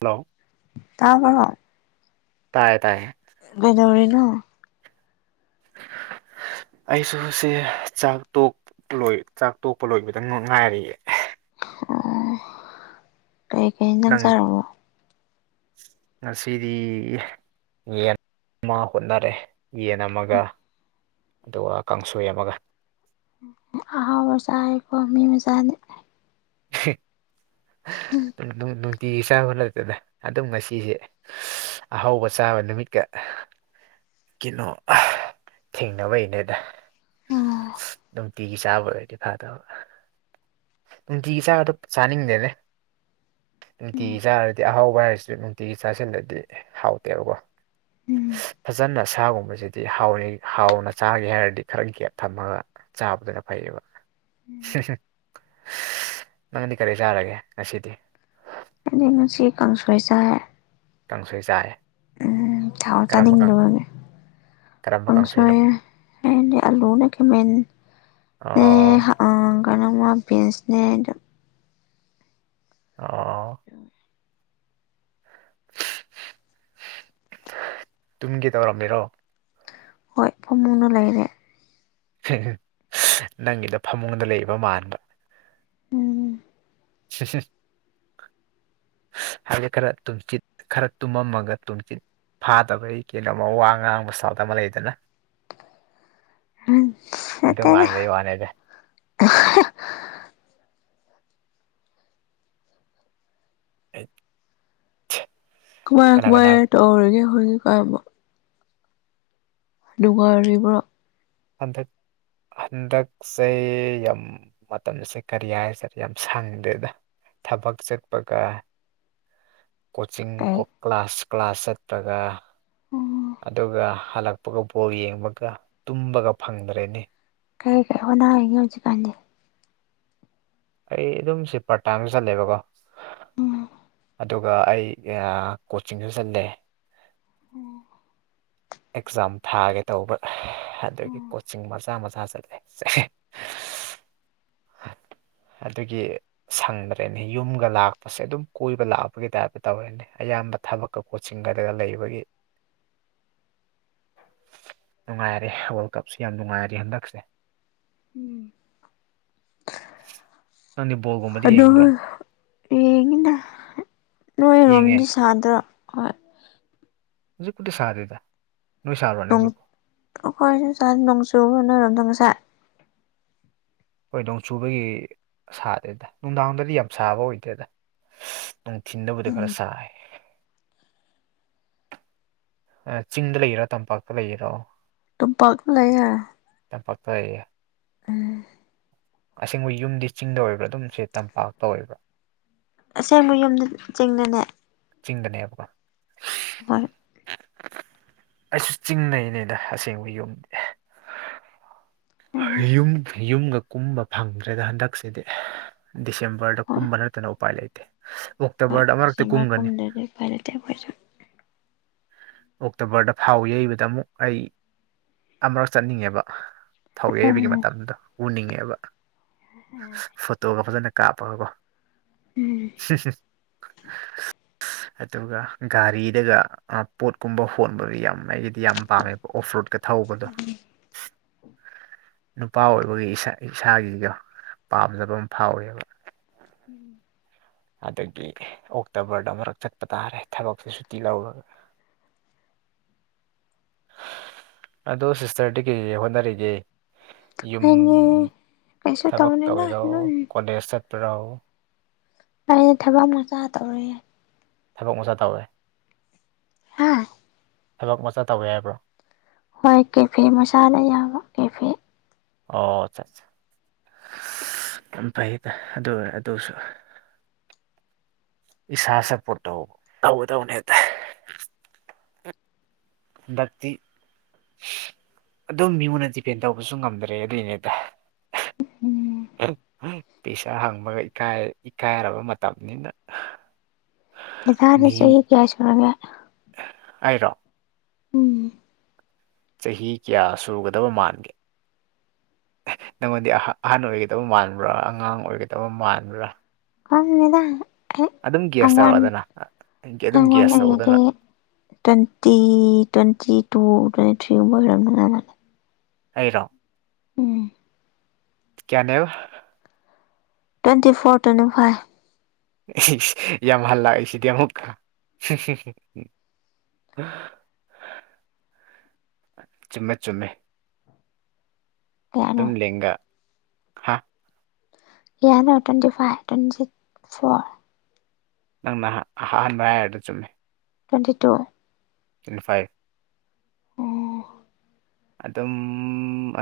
hello ꯇꯥꯕꯔꯣ ꯇꯥꯥꯏꯌꯦ ꯇꯥꯏꯌꯦ ꯒꯗꯧꯔꯤꯅꯣ [inaudible] ꯑꯩꯁꯨ ꯉꯁꯤ ꯆꯥꯛ ꯇꯣꯛ ꯂꯣꯏ ꯆꯥꯛ ꯇꯣꯛꯄ ꯂꯣꯏꯕꯗꯪꯃꯛ ꯉꯥꯏꯔꯤꯌꯦ ꯑꯣ ꯀꯩꯀꯩ ꯖꯥꯡ ꯅꯪ ꯆꯥꯔꯕꯣ ꯉꯁꯤꯗꯤ ꯌꯦꯟ ꯑꯃꯥ ꯍꯣꯠꯅꯔꯦ ꯌꯦꯟ ꯑꯃꯒꯥ ꯑꯗꯨꯒ ꯀꯥꯡꯁꯣꯏ ꯑꯃꯒꯥ ꯑꯍꯥꯎꯕ ꯆꯥꯔꯦꯀꯣ ꯃꯤ ꯃꯆꯥꯗꯤ [unintelligible] [unintelligible] ꯅꯨꯡ ꯅꯨꯡꯇꯤꯒꯤ ꯆꯥꯕ ꯅꯠꯇꯦꯗꯥ ꯑꯗꯨꯝ ꯉꯁꯤꯁꯦ ꯑꯍꯧꯕ ꯆꯥꯕ ꯅꯨꯃꯤꯠꯀ ꯀꯩꯅꯣ ꯑꯥꯥ ꯊꯦꯡꯅꯕꯩꯅꯦꯗ ꯑꯥ ꯅꯨꯡꯇꯤꯒꯤ ꯆꯥꯕ ꯑꯣꯏꯔꯗꯤ ꯐꯥꯗꯕ ꯅꯨꯡꯇꯤꯒꯤ ꯆꯥꯕꯗꯨ ꯆꯥꯅꯤꯡꯗꯦꯅꯦ ꯅꯨꯡꯇꯤꯒꯤ ꯆꯥꯔꯗꯤ ꯑꯍꯥꯎꯕ ꯍꯥꯏꯔꯁꯨ ꯅꯨꯡꯇꯤꯒꯤ ꯆꯥꯁꯤꯜꯂꯗꯤ ꯍꯥꯎꯇꯦꯕꯀꯣ ꯎꯝ ꯐꯖꯟꯅꯠ ꯁꯥꯒꯨꯝꯕꯁꯤꯗꯤ ꯍꯥꯎꯔꯦ ꯍꯥꯎꯅ ꯆꯥꯒꯦ ꯍꯥꯏꯔꯗꯤ ꯈꯔ ꯒꯦꯞ ꯊꯝꯃꯒ ꯆꯥꯕꯗꯨꯅ ꯐꯩꯌꯦꯕ ꯅꯪꯗꯤ ꯀꯔꯤ ꯆꯥꯔꯒꯦ ꯉꯁꯤꯗꯤ ꯑꯩꯗꯤ ꯉꯁꯤ ꯀꯥꯡꯁꯣꯏ ꯀꯥꯡꯁꯣꯏ ꯆꯥꯔꯦ ꯎꯝ ꯊꯥꯎ ꯆꯥꯅꯤꯡꯗꯕꯒꯤ ꯀꯔꯝꯕ ꯀꯥꯡꯁꯣꯏꯅꯣ ꯀꯥꯡꯁꯣꯏ ꯑꯩꯗꯤ ꯑꯂꯨꯅꯦ ꯈꯥꯏꯃꯦꯟ ꯅꯦ ꯑꯣ ꯑ ꯀꯅ [unintelligible] ꯄꯦꯟꯁꯅꯦ ꯑꯣ ꯇꯨꯝꯒꯦ ꯇꯧꯔꯝꯃꯤꯔꯣ ꯍꯣꯏ ꯐꯝꯃꯨꯡꯗ ꯂꯩꯔꯦ ꯅꯪꯒꯤꯗꯣ ꯐꯝꯃꯨꯡꯗ ꯂꯩꯕ ꯃꯥꯟꯕ ꯎꯝ [unintelligible] ꯍꯥꯏꯗꯤ ꯈꯔ ꯇꯨꯝꯆꯤꯠ ꯈꯔ ꯇꯨꯝꯃꯝꯃꯒ ꯇꯨꯝꯆꯤꯠ ꯐꯥꯗꯕꯩ ꯀꯩꯅꯣꯝꯃ ꯋꯥ ꯉꯥꯡꯕ ꯁꯥꯎꯠ ꯑꯃ ꯂꯩꯗꯅ ꯎꯝ [unintelligible] ꯑꯗꯨ ꯃꯥꯟꯕꯩ ꯋꯥꯅꯤꯗ ꯍꯩꯠ ꯀꯨꯃꯥꯏ ꯀꯅꯥ ꯀꯨꯃꯥꯏ ꯇꯧꯔꯤꯒꯦ ꯍꯣꯏꯖꯤꯛ ꯀꯟꯕꯣ ꯅꯨꯡꯉꯥꯢꯔꯤꯕꯔ꯭ ꯍꯟꯗꯛ ꯍꯟꯗꯛꯁꯦ ꯌꯥꯝ ꯃꯇꯝꯁꯦ ꯀꯔꯤ ꯍꯥꯏꯁꯔꯦ ꯌꯥꯝ ꯁꯪꯗꯦꯗ ꯊꯕꯛ ꯆꯠꯄꯒ [unintelligible] ꯀꯣꯆꯤꯡ ꯀꯩ ꯀꯣ ꯀ꯭ꯂꯥꯁ ꯀ꯭ꯂꯥꯁ ꯆꯠꯄꯒ ꯎꯝ ꯑꯗꯨꯒ ꯍꯜꯂꯛꯄꯒ ꯕꯣ ꯌꯦꯡꯉꯒ ꯇꯨꯝꯕꯒ ꯐꯪꯗ꯭ꯔꯦꯅꯤ ꯀꯩ ꯀꯩ ꯍꯅ ꯍꯥꯏꯒꯦ ꯍꯧꯖꯤꯛꯀꯥꯟꯗꯤ ꯑꯩ ꯑꯗꯨꯝꯁꯦ ꯄ꯭ꯔꯇꯥꯟꯗ ꯆꯠꯂꯦꯕꯀꯣ ꯎꯝ ꯑꯗꯨꯒ ꯑꯩ ꯀꯣꯆꯤꯡꯁꯨ ꯆꯠꯂꯦ ꯑꯦꯛꯖꯥꯝ ꯊꯥꯒꯦ ꯇꯧꯕ꯭ꯔꯥ ꯑꯗꯨꯗꯒꯤ ꯀꯣꯆꯤꯡ ꯃꯆꯥ ꯃꯆꯥ ꯆꯠꯂꯦ [unintelligible] ꯑꯗꯨꯒꯤ ꯁꯪꯗ꯭ꯔꯦꯅꯤ ꯌꯨꯝꯒ ꯂꯥꯛꯄꯁꯦ ꯑꯗꯨꯝ ꯀꯣꯏꯕ ꯂꯥꯛꯄꯒꯤ ꯇꯥꯏꯞꯇ ꯇꯧꯔꯦꯅꯦ ꯑꯌꯥꯝꯕ ꯊꯕꯛꯀ ꯀꯣꯆꯤꯡꯒꯗꯒ ꯂꯩꯕꯒꯤ ꯅꯨꯡꯉꯥꯏꯔꯦ ꯋꯥꯔꯜ ꯀꯞꯁꯨ ꯌꯥꯝ ꯅꯨꯡꯉꯥꯏꯔꯦ ꯍꯟꯗꯛꯁꯦ ꯎꯝ ꯉꯅꯤꯕꯨꯕꯨꯝ ꯑꯗꯨ ꯌꯦꯡꯉꯗ ꯌꯦꯡꯉꯦ ꯅꯣꯏꯔꯣꯝꯗꯤ ꯁꯥꯗ꯭ꯔꯣ ꯍꯣꯏ ꯖꯨꯛꯨꯗꯤ ꯁꯥꯔꯦꯗ ꯅꯣꯏꯏ ꯁꯥꯥꯔꯣ ꯅꯣꯡ ꯍꯧꯖꯛꯣ ꯑꯩꯈꯣꯏꯁꯨ ꯆꯥ ꯅꯣꯡꯆꯨ ꯅꯔꯣꯝꯗꯪ ꯉꯁꯥꯏ ꯍꯣꯏ ꯅꯣꯡꯆꯨꯕꯒꯤ ꯁꯥꯗꯦꯗ ꯅꯨꯡꯗꯥꯡꯗꯗꯤ ꯌꯥꯝ ꯁꯥꯕ ꯑꯣꯏꯗꯦꯗ ꯅꯨꯡ ꯊꯤꯟꯕꯨꯗꯤ ꯈꯔ ꯎꯝ ꯁꯥꯏ ꯆꯤꯡꯗ ꯂꯩꯒꯦꯔꯥ ꯇꯝꯄꯥꯛꯇ ꯂꯩꯒꯦꯔꯣ ꯇꯝꯄꯥꯛꯥꯛ ꯂꯩꯦ ꯇꯝꯄꯥꯛꯛꯛꯇ ꯑꯣꯏꯌꯦꯦ ꯑ ꯑꯁꯦꯡꯕ ꯌꯨꯝꯗꯤ ꯆꯤꯡꯗ ꯑꯣꯏꯕ꯭ꯔꯥ ꯑꯗꯨꯝ ꯁꯤꯦ ꯇꯝꯄꯥꯛꯇ ꯑꯣꯏꯕ꯭ꯔꯥ ꯑꯁꯦꯡꯕ ꯌꯨꯝꯗ ꯆꯤꯡꯅꯅꯦ ꯆꯤꯡꯗꯅꯦꯕꯀꯣ ꯍꯣꯏ ꯑꯩꯁꯨ ꯆꯤꯡꯗꯩꯅꯦꯗ ꯑꯁꯦꯡꯕ ꯌꯨꯝꯗꯤ ꯎꯝ ꯌꯨꯝ ꯌꯨꯝꯒ ꯀꯨꯝꯕ ꯐꯪꯗ꯭ꯔꯦꯗ ꯍꯟꯗꯛꯁꯤꯗꯤ ꯗꯤꯁꯦꯝꯕꯔꯗ ꯍꯣꯏ ꯀꯨꯝꯕ ꯅꯠꯇꯅ ꯎꯄꯥꯏ ꯂꯩꯇꯦ ꯍꯣꯏ ꯑꯣꯛꯇꯣꯕꯔꯗ ꯑꯃꯛꯇꯤ ꯗꯤꯁꯦꯝꯕꯔ ꯀꯨꯝꯒꯅꯤ ꯀꯨꯝꯗ꯭ꯔꯗꯤ ꯎꯄꯥꯏ ꯂꯩꯇꯦ ꯑꯈꫭꯏꯁꯨ ꯑꯣꯛꯇꯣꯕꯔꯗ ꯐꯥꯎ ꯌꯩꯕꯗ ꯑꯃꯨꯛ ꯑꯩ ꯑꯃꯨꯔꯛ ꯆꯠꯅꯤꯡꯉꯦꯕ ꯐꯧ ꯌꯩꯕꯒꯤ ꯎꯝ ꯃꯇꯝꯗꯣ ꯎꯅꯤꯡꯉꯦꯕ ꯎꯝ ꯐꯣꯇꯣꯒ ꯐꯖꯅ ꯀꯥꯞꯄꯒꯀꯣ ꯎꯝ ꯑꯗꯨꯒ ꯒꯥꯔꯤꯗꯒ ꯄꯣꯠꯀꯨꯝꯕ ꯍꯣꯟꯕꯗꯨ ꯌꯥꯝ ꯑꯩꯒꯤꯗꯤ ꯌꯥꯝ ꯄꯥꯝꯃꯦꯕ ꯑꯣꯐ ꯔꯣꯗꯀ ꯊꯧꯕꯗꯣ ꯅꯨꯄꯥ ꯑꯣꯏꯕꯒꯤ ꯏꯁꯥꯒꯤꯗꯣ ꯄꯥꯝꯖꯕ ꯑꯃ ꯐꯥꯎꯋꯦꯕ ꯎꯝ ꯑꯗꯒꯤ ꯑꯣꯛꯇꯣꯕꯔꯗ ꯑꯃꯔꯛ ꯆꯠꯄ ꯇꯥꯔꯦ ꯊꯕꯛꯁꯦ ꯁꯨꯇꯤ ꯂꯧꯔꯒ ꯑꯗꫭ ꯁꯤꯁꯇꯔꯗꯤ ꯀꯩꯀꯩ ꯍꯣꯠꯅꯔꯤꯒꯦ ꯌꯨꯝ ꯑꯩꯗꯤ ꯀꯩꯁꯨ ꯊꯕꯛ ꯇꯧꯗꯦꯗ ꯇꯧꯔꯤꯔꯣ ꯑꯗꯨꯝ ꯀꯣꯂꯦꯖꯁ ꯆꯠꯄꯔꯣ ꯑꯩꯗꯤ ꯊꯕꯛ ꯃꯆꯥ ꯇꯧꯔꯤꯌ‌ꯦ ꯊꯕꯛ ꯃꯆꯥ ꯇꯧꯋꯦ ꯍꯥꯥ ꯊꯕꯛ ꯃꯆꯥ ꯇꯧꯋ‌ꯦ ꯍꯥꯏꯕ꯭ꯔꯣ ꯍꯣꯏ ꯀꯦꯐ‌ꯦ ꯃꯆꯥꯗ ꯌꯥꯎꯕ ꯀꯦꯐ‌ꯦ ꯑꯣ ꯑꯠꯆꯥꯆꯥ ꯌꯥꯝ ꯐꯩꯌ‌ꯦꯗ ꯑꯗꯨ ꯑꯗꯨꯁꯨ ꯏꯁꯥ ꯁꯄꫭꯔꯠꯇꯧ ꯇꯧꯒꯗꯕꯅ‌ꯦꯅꯦ ꯍ‌ꯦꯛꯇ ꯍꯟꯗꯛꯇꯤ ꯑꯗꯨꯝ ꯃꯤꯉꯣꯟꯗ ꯗꯤꯄꯦꯟ ꯇꯧꯕꯁꯨ ꯉꯝꯗ꯭ꯔꯦ ꯑꯗꯨꯏꯅꯦꯗ ꯎꯝ ꯄꯤꯁꯥ ꯍꯪꯕꯒ ꯏꯀꯥꯏ ꯏꯀꯥꯏꯔꯕ ꯃꯇꯝꯅꯤꯅ ꯗꯗꯥꯥꯗꯤ ꯆꯍꯤ ꯀꯌꯥꯁꯨꯔꯒꯦ ꯏꯩꯔꫭ ꯎꯝ ꯆꯍꯤ ꯀꯌꯥ ꯁꯨꯒꯗꯕ ꯃꯥꯟꯒꯦ ꯅꯪꯉꯣꯟꯗꯤ ꯑꯍꯟ ꯑꯣꯏꯒꯗꯕ ꯃꯥꯟꯕ꯭ꯔꯥ ꯑꯉꯥꯡ ꯑꯣꯏꯒꯗꯕ ꯃꯥꯟꯕ꯭ꯔꯥ ꯈꯪꯗ‌ꯦꯗꯥ ꯑꯗꯨꯝ ꯒ꯭ꯌꯥꯁ ꯍꯉꯣꯟ ꯇꯧꯔꯛꯑꯣꯗꯅ ꯑꯗꯨꯝ ꯑꯩꯉꯣꯟ [unintelligible] ꯒ꯭ꯌꯥꯁ ꯂꯩꯉꯗꯤ ꯇꯧꯑꯣꯗꯅ ꯇ꯭ꯋꯦꯟꯇꯤ ꯇ꯭ꯋꯦꯟꯇꯤ ꯇꯨ ꯇ꯭ꯋꯦꯟꯇꯤ ꯊ꯭ꯔꯤꯒꯨꯝꯕ ꯑꯣꯏꯔꯝꯗ ꯃꯥꯜꯂ‌ꯦ ꯑꯩꯔꯣ ꯎꯝ ꯀꯌꯥꯅꯦꯕ ꯇ꯭ꯋꯦꯟꯇꯤ ꯐꯣꯔ ꯇꯨ꯭ꯋ‌ꯦꯟꯇꯤ ꯐꯥꯏꯚ ꯌꯥꯝ ꯍꯜꯂꯥꯛꯏꯁꯤꯗꯤ ꯑꯃꯨꯛꯀꯥ ꯆꯨꯝꯃꯦ ꯆꯨꯝꯃꯦ ꯀꯌꯥꯅꯣ ꯑꯗꯨꯝ ꯂꯦꯡꯒ ꯍꯥ ꯀꯌꯥꯅꯣ ꯇ꯭ꯋꯦꯟꯇꯤ ꯐꯥꯏꯚ ꯇ꯭ꯋꯦꯟꯇꯤ ꯐꯣꯔ ꯅꯪꯅ ꯑꯍꯥꯟꯕ ꯍꯥꯏꯔꯤꯗꫭ ꯆꯨꯝꯃꯦ ꯇ꯭ꯋꯦꯟꯇꯤ ꯇꯨ ꯇ꯭ꯋ‌ꯦꯟꯇꯤ ꯐꯥꯏꯚ ꯑꫭ ꯑꯗꯨꯝ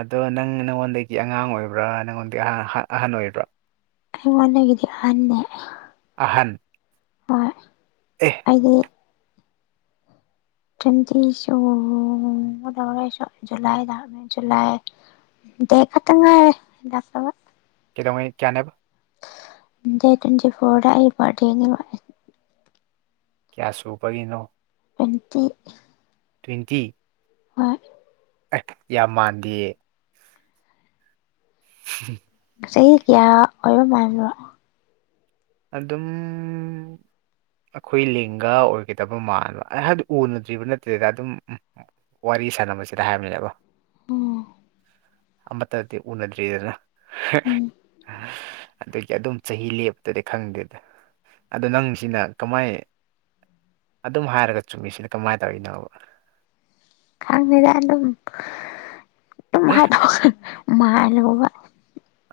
ꯑꯗꯣ ꯅꯪ ꯅꯪꯉꯣꯟꯗꯒꯤ ꯑꯉꯥꯡ ꯑꯣꯏꯕ꯭ꯔꯥ ꯅꯪꯉꯣꯟꯗꯒꯤꯍ ꯑꯍꯟ ꯑꯣꯏꯕ꯭ꯔꯥ ꯑꯩꯉꯣꯟꯗꯒꯤꯗꯤ ꯑꯍꯟꯅꯦ ꯑꯍꯟ ꯍꯣꯏ ꯑꯦ ꯑꯩꯗꯤ ꯇ꯭ꯋ‌ꯦꯟꯇꯤꯁ ꯑꯣ [unintelligible] ꯖꯨꯂꯥꯏꯗ ꯖꯨꯜꯂꯥꯏ ꯗ‌ꯦ ꯈꯠꯇꯪꯉꯥꯏꯔ‌ꯦ [unintelligible] ꯀꯩꯗꯧꯉꯩ ꯀꯌꯥꯅꯦꯕ ꯗ‌ꯦꯠ ꯇ꯭ꯋꯦꯟꯇꯤ ꯐꯣꯔꯗ ꯑꯩ ꯕꯥ꯭ꯔꯠ ꯗ‌ꯦꯅ‌ꯦꯕ ꯀꯌꯥ ꯁꯨꯕꯒꯤꯅꯣ ꯇ꯭ꯋ‌ꯦꯟꯇꯤ ꯇ꯭ꯋꯦꯟꯇꯤ ꯍꯣꯏ ꯑꯥ ꯌꯥꯝ ꯃꯥꯟꯗꯦꯌꯦ [unintelligible] ꯆꯍꯤ ꯀꯌꯥ ꯑꯣꯏꯕ ꯃꯥꯟꯕꯅꯣ ꯑꯗꯨꯝ ꯑꯩꯈꯣꯏ ꯂꯤꯡꯒ ꯑꯣꯏꯒꯗꯕ ꯃꯥꯟꯕ ꯑꯩ ꯍꯥꯏꯗꯤ ꯎꯅꯗ꯭ꯔꯤꯕ ꯅꯠꯇꯦꯗ ꯑꯗꯨꯝ ꯎꯝ ꯋꯥꯔꯤ ꯁꯥꯟꯅꯕꯁꯤꯗ ꯍꯥꯏꯕꯅꯤꯗꯀ‌ꯣ ꯎꯝ ꯑꯃꯠꯇꯗꯤ ꯎꯅꯗ꯭ꯔꯤꯗꯅ ꯎꯝ ꯑꯗꯨꯒꯤ ꯑꯗꯨꯝ ꯆꯍꯤ ꯂꯦꯞ ꯇꯗꯤ ꯈꯪꯗꯦꯗ ꯑꯗꯣ ꯅꯪꯁꯤꯅ ꯀꯃꯥꯏ ꯑꯗꯨꯝ ꯍꯥꯏꯔꯒ ꯆꯨꯝꯃꯤꯁꯤꯅ ꯀꯃꯥꯏ ꯇꯧꯔꯤꯅꯣꯕ ꯈꯪꯗ‌ꯦꯗ ꯑꯗꯨꯝ ꯗꯨꯝ ꯍꯥꯏꯗ‌ꯣꯛꯑ ꯃꯥꯥꯜꯂꯨꯕ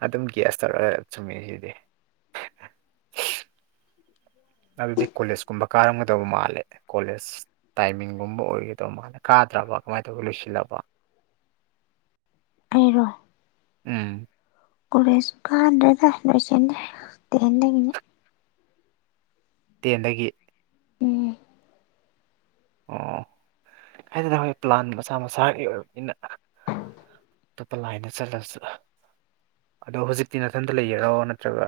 ꯑꯗꯨꯝ ꯒꯦꯁ ꯇꯧꯔꯒ ꯆꯨꯝꯃꯤꯁꯤꯗꯤ [inaudible] ꯑꯗꯨꯗꯤ ꯀꯣꯂꯦꯖ ꯀꯨꯝꯕ ꯀꯥꯔꯝꯒꯗꯧꯕ ꯃꯥꯜꯂꯦ ꯀꯣꯂꯦꯖ ꯇꯥꯏꯃꯤꯡꯒꯨꯝꯕ ꯑꯣꯏꯒꯗꯪ ꯃꯥꯜꯂ‌ꯦ ꯀꯥꯗ꯭ꯔꯕ ꯀꯃꯥꯏ ꯇꯧꯒ ꯂꯣꯏꯁꯤꯜꯂꯕ‌ꯣ ꯑꯩꯔꯣ ꯎꯝ ꯀ‌ꯣꯂ‌ꯦꯖ ꯀꯥꯗ꯭ꯔ‌ꯦꯗ ꯂꯣꯏꯁꯤꯟꯂ‌ꯦ ꯇꯦꯟꯗꯒꯤꯅꯦ ꯇꯦꯟꯗꯒꯤ ꯎꯝ ꯑꯣ ꯍꯥꯏꯗꯤ ꯅꯍꯣꯏ ꯄ꯭ꯂꯥꯟ ꯃꯁꯥ ꯃꯁꯥꯒꯤ ꯑꯣꯏꯕꯅꯤꯅ ꯑꯇꯣꯞꯄ ꯂꯥꯏꯟꯗ ꯆꯠꯂꯁꯨ ꯑꯗꯣ ꯍꯧꯖꯤꯛꯇꯤ ꯅꯥꯊꯟꯇ ꯂꯩꯔꯤꯔꯣ ꯅꯠꯇ꯭ꯔꯒ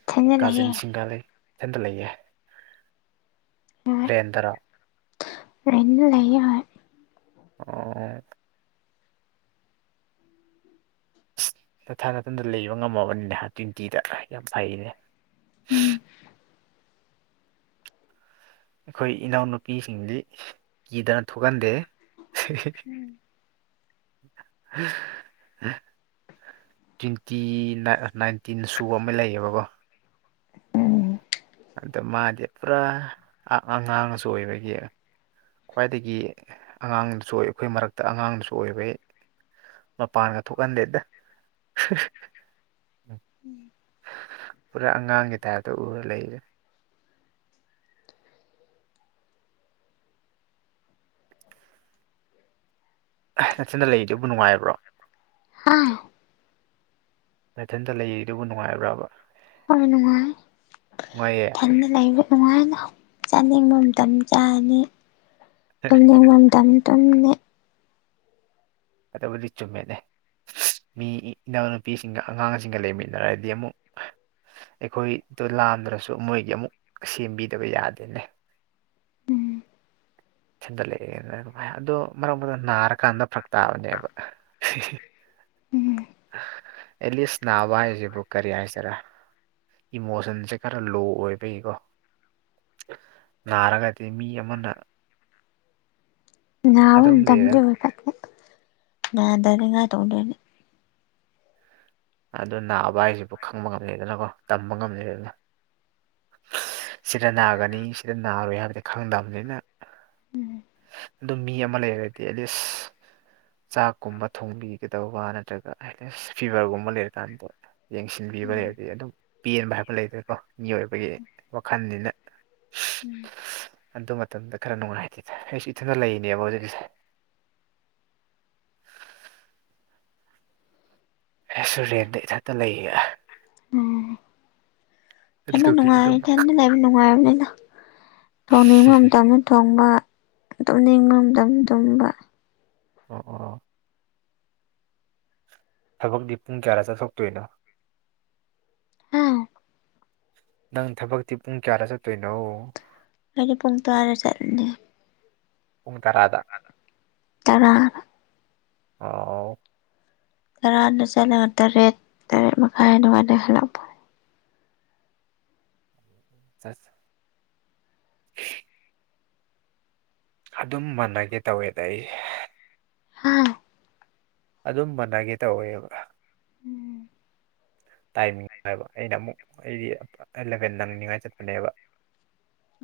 ꯏꯊꯟꯗ ꯀꯥꯖꯤꯟ ꯂꯩꯌꯦ ꯁꯤꯡꯒꯥ ꯂꯩ ꯏꯊꯟꯇ ꯂꯩꯌꯦ ꯍ‌ꯣꯏ ꯔꯦꯟꯗꯔ ꯂꯩꯅꯤꯡꯉ ꯂꯩꯌ‌ꯣ ꯍ‌ꯣꯏ ꯑꯣ ꯑꯁ ꯅꯊꯥꯟꯗ ꯅꯊꯟꯗ ꯂꯩꯕ ꯉꯝꯃꯕꯅꯤꯅꯦ ꯇ꯭ꯋꯦꯟꯇꯤꯗ ꯌꯥꯝ ꯐꯩꯅꯦ ꯎꯝ ꯑꯩꯈꯣꯏ ꯏꯅꯥꯎꯅꯨꯄꯤꯁꯤꯡꯗꯤ ꯀꯤꯗꯅ ꯊꯣꯛꯍꯟꯗꯦꯍ‌ꯦ ꯎꯝ [unintelligible] ꯇ꯭ꯋꯦꯟꯇꯤ ꯅꯥꯏꯟꯇꯤꯟ ꯁꯨꯕ ꯑꯃ ꯂꯩꯌꯦꯕꯀꯣ ꯎꯝ ꯑꯗꯣ ꯃꯥꯗꯤ ꯄꯨꯔꯥ ꯑꯉꯥꯡꯉꯁꯨ ꯑꯣꯏꯕꯒꯤ ꯈ꯭ꯋꯥꯏꯗꯒꯤ ꯑꯉꯥꯡꯁꯨ ꯑꯩꯈꯣꯏ ꯃꯔꯛꯇ ꯑꯉꯥꯡꯗꯁꯨ ꯑꯣꯏꯕꯩ ꯃꯄꯥꯟꯒ ꯊꯣꯛꯍꯟꯗꯦꯗ ꯎꯝ ꯄꯨꯔꯥ ꯑꯉꯥꯡꯒꯤ ꯇꯥꯏꯞꯇ ꯎꯔ ꯂꯩꯔꯦ ꯅꯊꯟꯗ ꯂꯩꯔꯤꯗꯨꯕꯨ ꯅꯨꯡꯉꯥꯏꯕ꯭ꯔꯣ ꯍꯥ ꯅꯊꯟꯇ ꯂꯩꯔꯤꯗꯨꯕꯨ ꯅꯨꯡꯉꯥꯏꯕ꯭ꯔꯕ ꯍꯣꯏ ꯅꯨꯡꯉꯥꯏ ꯅꯨꯡꯉꯥꯏꯌꯦ ꯊꯟꯗ ꯂꯩꯕ ꯅꯨꯡꯉꯥꯏꯗ ꯆꯥꯅꯤꯡꯕ ꯃꯇꯝꯗ ꯆꯥꯅꯤ ꯇꯨꯝꯅꯤꯡ ꯃꯇꯝꯗ ꯇꯨꯝꯅꯤ ꯑꯗꯕꯨꯗꯤ ꯆꯨꯝꯃꯦꯅꯦ ꯃꯤ ꯏꯅꯥꯎꯅꯨꯄꯤꯁꯤꯡꯒ ꯑꯉꯥꯡꯁꯤꯡꯒ ꯂꯩꯃꯤꯟꯅꯔꯗꯤ ꯑꯃꯨꯛ ꯑꯩꯈꯣꯏꯗꯣ ꯂꯥꯝꯗ꯭ꯔꯁꯨ ꯃꯣꯏꯒꯤ ꯑꯃꯨꯛ ꯁꯦꯝꯕꯤꯗꯕ ꯌꯥꯗꯦꯅꯦ ꯎꯝ ꯑꯗꯣ ꯃꯔꯛ ꯃꯔꯗ ꯅꯥꯔꯀꯥꯟꯗ ꯐꯔꯛ ꯇꯥꯕꯅꯦꯕ ꯍ ꯎꯝ ꯑꯦꯠꯂꯤꯁ ꯅꯥꯕ ꯍꯥꯏꯁꯤꯕꯨ ꯀꯔꯤ ꯍꯥꯏꯁꯤꯔꯥ ꯏꯃꯣꯁꯟꯁꯦ ꯈꯔ ꯂꯣ ꯑꯣꯏꯕꯒꯤꯀꯣ ꯅꯥꯔꯒꯗꯤ ꯃꯤ ꯑꯃꯅ ꯑꯗꯨꯝ ꯂꯩꯔ ꯅꯥꯗꯅꯤꯉꯥꯏ ꯇꯧꯗꯣꯏꯅꯦ ꯑꯗꯨ ꯅꯥꯕ ꯍꯥꯏꯁꯤꯕꯨ ꯈꯪꯕ ꯉꯝꯗꯦꯗꯅꯀꯣ ꯇꯝꯕ ꯉꯝꯗꯦꯗꯅ ꯁꯤꯗ ꯅꯥꯒꯅꯤ ꯁꯤꯗ ꯅꯥꯔꯣꯏ ꯍꯥꯏꯕꯗꯤ ꯈꯪꯗꯕꯅꯤꯅ ꯎꯝ ꯑꯗꯨ ꯃꯤ ꯑꯃ ꯂꯩꯔꯗꯤ ꯑꯦꯠꯂꯤꯁ ꯆꯥꯛꯀꯨꯝꯕ ꯊꯣꯡꯕꯤꯒꯗꯧꯕ ꯅꯠꯇ꯭ꯔꯒ ꯍꯥꯏꯗꯤ ꯐꯤꯕꯔꯒꯨꯝꯕ ꯂꯩꯔꯀꯥꯟꯗ ꯌꯦꯡꯁꯤꯟꯕꯤꯕ ꯎꯝ ꯂꯩꯔꯗꯤ ꯑꯗꯨꯝ ꯄꯦꯟꯕ ꯍꯥꯏꯕ ꯂꯩꯗꯅꯀꯣ ꯃꯤꯑꯣꯏꯕꯒꯤ ꯋꯥꯈꯜꯅꯤꯅ ꯑꯗꯨ ꯃꯇꯝꯗ ꯈꯔ ꯅꯨꯡꯉꯥꯏꯇꯦ ꯑꯩꯁꯨ ꯏꯊꯟꯗ ꯂꯩꯔꯤꯅꯦꯕ ꯍꯧꯖꯤꯛꯀꯤꯁꯦ ꯑꯩꯁꯨ ꯔꯦꯟꯗ ꯏꯊꯛꯇ ꯂꯩꯌꯦ ꯎꯝ ꯑꯗꯨꯒꯤ ꯑꯗꯨꯝ ꯏꯊꯟꯇꯥ ꯂꯩꯕ ꯅꯨꯡꯉꯥꯏꯕꯅꯤꯗ ꯊꯣꯡꯅꯤꯡꯕ ꯃꯇꯝꯗ ꯊꯣꯡꯕ ꯇꯨꯝꯅꯤꯡꯕ ꯃꯇꯝ ꯇꯨꯝꯕ ꯑꯣ ꯑꯣ ꯊꯕꯛꯇꯨ ꯄꯨꯡ ꯀꯌꯥꯗ ꯆꯠꯊꯣꯛꯇꯣꯏꯅꯣ ꯍꯝ ꯅꯪ ꯊꯕꯛꯇꯤ ꯄꯨꯡ ꯀꯌꯥꯗ ꯆꯠꯇꯣꯏꯅꯣ ꯑꯩꯗꯤ ꯄꯨꯡ ꯇꯔꯥꯗ ꯆꯠꯂꯅꯦ ꯄꯨꯡ ꯇꯔꯥꯗ ꯇꯔꯥ ꯑꯣ ꯇꯔꯥꯗ ꯆꯠꯂꯒ ꯇꯔꯦꯠ ꯇꯔꯦꯠ ꯃꯈꯥꯏ ꯑꯗꯨꯃꯥꯏꯅꯥ ꯍꯜꯂꯛꯄ ꯑꯠꯆ ꯎ [unintelligible] ꯑꯗꯨꯝ ꯃꯥꯟꯅꯒꯦ ꯇꯧꯋꯦꯗ ꯑꯩ ꯍꯥꯥ ꯑꯗꯨꯝ ꯃꯥꯅꯒꯦ ꯇꯧꯋꯦꯕ ꯇꯥꯏꯃꯤꯡ ꯍꯥꯏꯕ ꯑꯩꯅ ꯑꯃꯨꯛ ꯑꯩꯗꯤ ꯑꯦꯂꯚꯦꯟ ꯅꯪꯅꯤꯡꯉꯥꯏ ꯆꯠꯄꯅꯦꯕ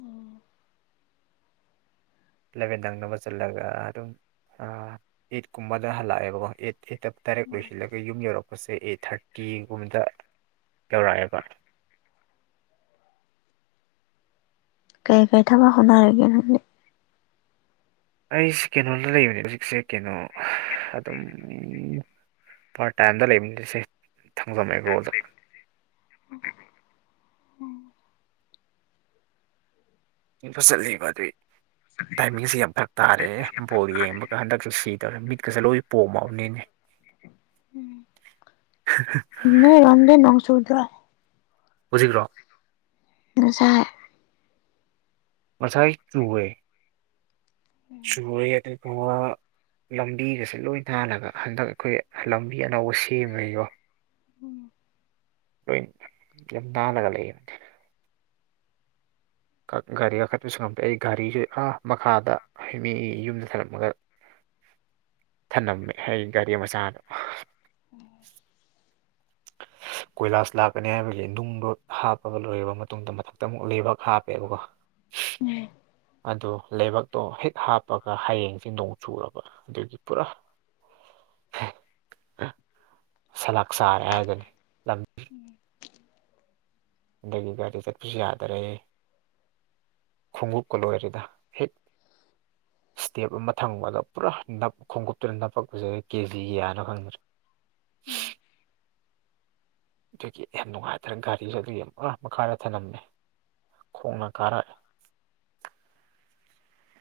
ꯑꯣ ꯑꯦꯂꯚꯦꯟ ꯅꯪꯅꯕ ꯆꯠꯂꯒ ꯑꯗꯨꯝ ꯑꯥ ꯑꯩꯠ ꯀꯨꯝꯕꯗ ꯍꯜꯂꯛꯑꯦꯕꯀꯣ ꯑꯩꯠ ꯑꯩꯠꯇ ꯗꯥꯏꯔꯦꯛ ꯂꯣꯏꯁꯤꯜꯂꯒ ꯌꯨꯝ ꯌꯧꯔꯛꯄꯁꯦ ꯑꯩꯠ ꯊꯥꯔꯇꯤꯒꯨꯝꯕꯗ ꯌꯧꯔꯛꯑꯦꯕ ꯀꯩ ꯀꯩ ꯊꯕꯛ ꯍꯣꯠꯅꯔꯤꯒꯦ ꯅꯪꯗꯤ ꯑꯩꯁꯦ ꯀꯩꯅꯣꯗ ꯂꯩꯕꯅꯦ ꯍꯧꯖꯤꯛꯁꯦ ꯀꯩꯅꯣ ꯑꯗꯨꯝ ꯄꯥꯔ ꯇꯥꯏꯝꯗ ꯂꯩꯕꯅꯤꯁꯦ ꯊꯥꯡꯖꯝ ꯑꯦꯒ꯭ꯔꯣꯗꯔ ꯆꯠꯂꯤꯕꯣ ꯑꯗꯨꯗꯤ [unintelligible] ꯇꯥꯏꯃꯤꯡꯁꯦ ꯌꯥꯝ ꯐꯔꯛ ꯇꯥꯔꯦ ꯕꯣꯜ ꯌꯦꯡꯕꯒ ꯍꯟꯗꯛꯁꯨ ꯁꯤꯗꯧꯔꯦ ꯃꯤꯠꯀꯁꯦ ꯂꯣꯏ ꯄꯣꯝꯃꯕꯅꯤꯅꯦ [inaudible] [inaudible] [unintelligible] ꯅꯣꯏꯔꯣꯝꯗꯤ ꯅꯣꯡ ꯆꯨꯗ꯭ꯔꯣ ꯍꯧꯖꯤꯛꯂꯣ ꯉꯁꯥꯏ ꯉꯁꯥꯏ ꯆꯨꯏꯌꯦ ꯆꯨꯢꯌꯦ ꯑꯗꯨꯒ ꯂꯝꯕꯤꯒꯁꯦ ꯂꯣꯏ ꯅꯥꯜꯂꯒ ꯍꯟꯗꯛ ꯑꯩꯈꯣꯏ ꯂꯝꯕꯤ ꯑꯅꯧꯕ ꯁꯦꯝꯃꯦꯀꯣ ꯎꯝ ꯂꯣꯏ ꯌꯥꯝ ꯅꯥꯜꯂꯒ ꯂꯩꯌꯦ ꯒꯥꯔꯤ ꯀꯥꯈꯠꯄꯁꯨ ꯉꯝꯗꯦ ꯑꯩ ꯒꯥꯔꯤꯁꯨ ꯑ ꯃꯈꯥꯗ ꯃꯤ ꯌꯨꯝꯗ ꯊꯔꯂꯝꯃꯒ [unintelligible] ꯊꯜꯂꯝꯃꯦ ꯑꯩ ꯒꯥꯔꯤ ꯃꯆꯥꯗꯣ [unintelligible] ꯀꯣꯏꯂꯥꯁ ꯂꯥꯛꯀꯅꯤ ꯍꯥꯏꯕꯒꯤ ꯅꯨꯡꯗꯣ ꯍꯥꯞꯄꯒ ꯂꯣꯏꯔꯕ ꯃꯇꯨꯡꯗ ꯃꯊꯛꯇ ꯑꯃꯨꯛ ꯂꯩꯕꯥꯛ ꯍꯥꯞꯄꯦꯕꯀꯣ ꯎꯝ ꯑꯗꯨꯗꯣ ꯂꯩꯕꯛꯇꯣ ꯍꯤꯠ ꯍꯥꯞꯄꯒ ꯍꯌꯦꯡꯁꯦ ꯅꯣꯡ ꯆꯨꯔꯕ ꯑꯗꯨꯒꯤ ꯄꯨꯔꯥ ꯁꯂꯥꯛ ꯆꯥꯔꯦ ꯍꯥꯏꯗꯨꯅꯤ ꯎꯝ ꯑꯗꯒꯤ ꯒꯥꯔꯤ ꯆꯠꯄꯁꯨ ꯌꯥꯗꯔꯦ ꯈꯣꯡꯎꯨꯞꯀ ꯂꯣꯏꯔꯦꯗ ꯍꯦꯛ ꯏꯁꯇꯦꯞ ꯑꯃ ꯊꯝꯕꯗ ꯄꯨꯔꯥ ꯅꯞ ꯈꯣꯡꯎꯞꯇꯨꯗ ꯅꯞꯄꯛꯄꯁꯦ ꯀꯦꯖꯤ ꯌꯥꯅꯕ ꯈꯪꯗ꯭ꯔꯦ [inaudible] ꯑꯗꯨꯒꯤ ꯌꯥꯝꯟꯅ ꯅꯨꯡꯉꯥꯏꯇ꯭ꯔꯦ ꯒꯥꯔꯤꯁꯨꯦ ꯑꯗꯨꯒꯤꯨ ꯃꯈꯥꯗ ꯊꯝꯂꯝꯃꯦ ꯈꯣꯡꯅ ꯀꯥꯔꯛꯑꯦ